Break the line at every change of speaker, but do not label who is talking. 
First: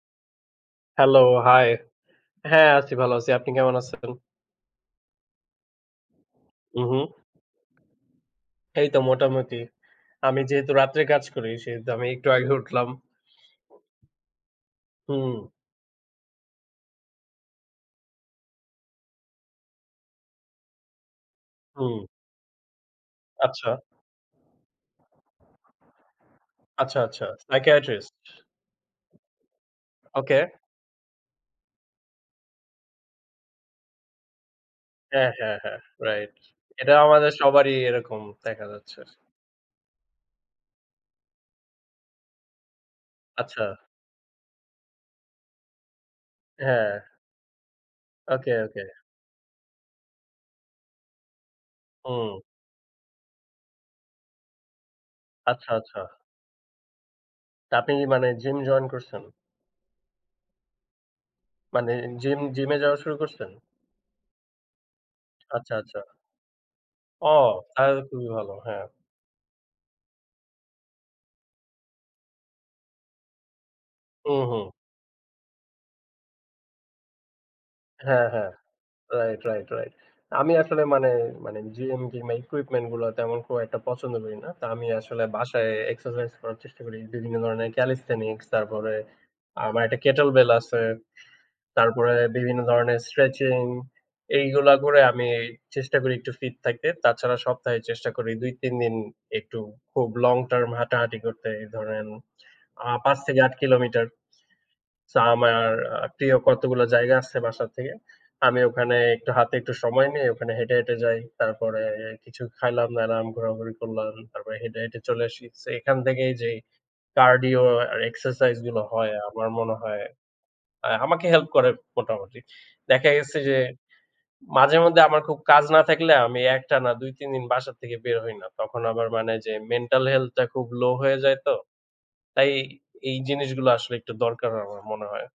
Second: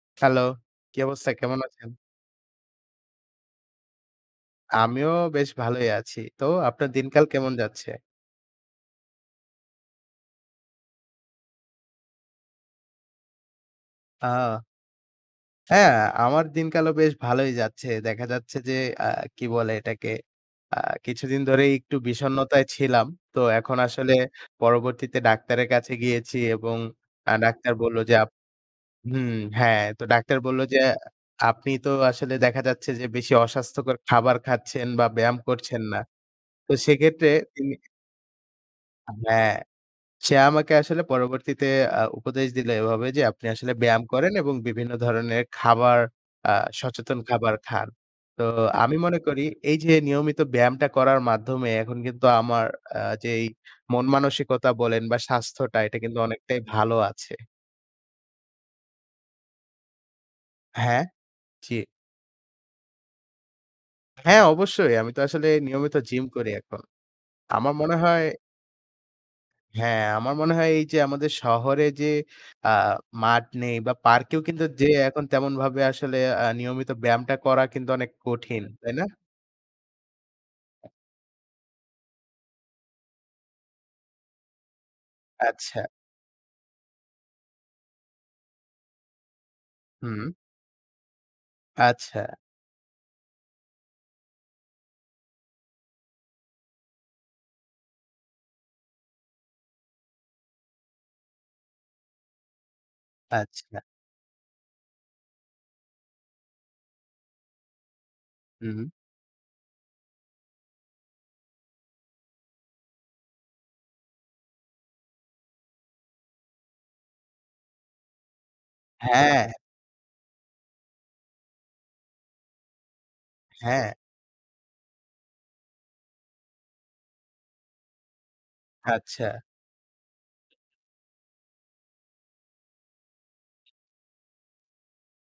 Hello, কী
hello,
অবস্থা? কেমন
high.
আছেন?
হ্যাঁম আছি ভালো আছি। আপনি কেমন আছেন?
আমিও বেশ ভালই আছি। তো আপনার
উহুম।
দিনকাল কেমন যাচ্ছে?
এই তো মোটামুটি। আমি যেহেতু রাত্রে কাজ করি, সেহেতু আমি একটু আগে উঠলাম।
ওহ!
হুম।
হ্যাঁ, আমার দিনকালও বেশ ভালোই যাচ্ছে। দেখা যাচ্ছে যে, আ কি বলে এটাকে? আ কিছুদিন ধরেই একটু
হুম।
বিষণ্নতায় ছিলাম। তো
আচ্ছা।
এখন আসলে পরবর্তীতে ডাক্তারের কাছে গিয়েছি এবং
আচ্ছা, আচ্ছা
আ ডাক্তার বলল
সাইকিয়াট্রিস্ট?
যে আপ হুম, হ্যাঁ। তো ডাক্তার
ওকে।
বলল যে, "আপনি তো আসলে দেখা যাচ্ছে যে বেশি অস্বাস্থ্যকর খাবার খাচ্ছেন বা
হ্যাঁ,
ব্যায়াম
হ্যাঁ, হ্যাঁ,
করছেন না।"
রাইট।
তো
এটা
সেক্ষেত্রে
আমাদের
তিনি
সবারই এরকম, দেখা যাচ্ছে।
হ্যাঁ। সে আমাকে আসলে পরবর্তীতে আ উপদেশ দিলো এভাবে যে, "আপনি
আচ্ছা।
আসলে ব্যায়াম করেন এবং বিভিন্ন ধরনের খাবার আ
হ্যাঁ।
সচেতন খাবার খান।" তো
ওকে, ওকে।
আমি মনে করি এই যে নিয়মিত ব্যায়ামটা করার মাধ্যমে এখন কিন্তু
হুম।
আমার আ যেই মন মানসিকতা বলেন বা
আচ্ছা,
স্বাস্থ্যটা এটা
আচ্ছা।
কিন্তু অনেকটাই ভালো আছে।
আপনি কি মানে, জিম জয়েন করছেন?
হ্যাঁ? জি।
মানে জিম, জিমে যাওয়া শুরু করছেন?
হ্যাঁ, অবশ্যই। আমি তো আসলে
আচ্ছা,
নিয়মিত
আচ্ছা।
জিম করি এখন।
ও!
আমার
তাহলে
মনে
তো
হয়
খুবই ভালো, হ্যাঁ।
হ্যাঁ, আমার মনে হয় এই যে আমাদের শহরে যে আ মাঠ নেই বা পার্কেও
হুম,
কিন্তু
হুম।
যেয়ে এখন তেমনভাবে আসলে আ নিয়মিত ব্যায়ামটা করা কিন্তু অনেক
হ্যাঁ, হ্যাঁ।
কঠিন। তাই না?
Right, right, right. আমি আসলে মানে, মানে জিম, জিমের ইকুইপমেন্ট গুলো তেমন খুব একটা পছন্দ করি না। তা আমি আসলে বাসায়
আচ্ছা।
এক্সারসাইজ করার চেষ্টা করি। বিভিন্ন ধরনের ক্যালিথেনিক্স, তারপরে আমার একটা কেটল
হুম।
বেল আছে। তারপরে
আচ্ছা।
বিভিন্ন ধরনের স্ট্রেচিং, এইগুলা করে আমি চেষ্টা করি একটু ফিট থাকতে। তাছাড়া সপ্তাহে চেষ্টা করি ২-৩ দিন একটু খুব লং টার্ম হাঁটাহাঁটি করতে, এই ধরেন আ ৫ থেকে ৮
আচ্ছা।
কিলোমিটার। সো আমার আ প্রিয় কতগুলো জায়গা আছে বাসার থেকে। আমি
হু, হু।
ওখানে একটু হাতে একটু সময় নেই ওখানে হেঁটে, হেঁটে যাই। তারপরে কিছু খাইলাম-দাইলাম, ঘোরাঘুরি করলাম তারপরে হেঁটে, হেঁটে চলে আসি। সো এখান থেকেই যেই কার্ডিও আর এক্সারসাইজ গুলো হয়, আমার
হ্যাঁ।
মনে হয় আ আমাকে হেল্প করে মোটামুটি। দেখা গেছে যে,
হ্যাঁ।
মাঝে-মধ্যে আমার খুব কাজ না থাকলে, আমি একটানা ২-৩ দিন বাসা থেকে বের হই না। তখন আবার মানে
আচ্ছা।
যে মেন্টাল হেলথটা খুব লো হয়ে যায় তো। তাই এই জিনিসগুলো আসলে একটু দরকার, আমার মনে হয়।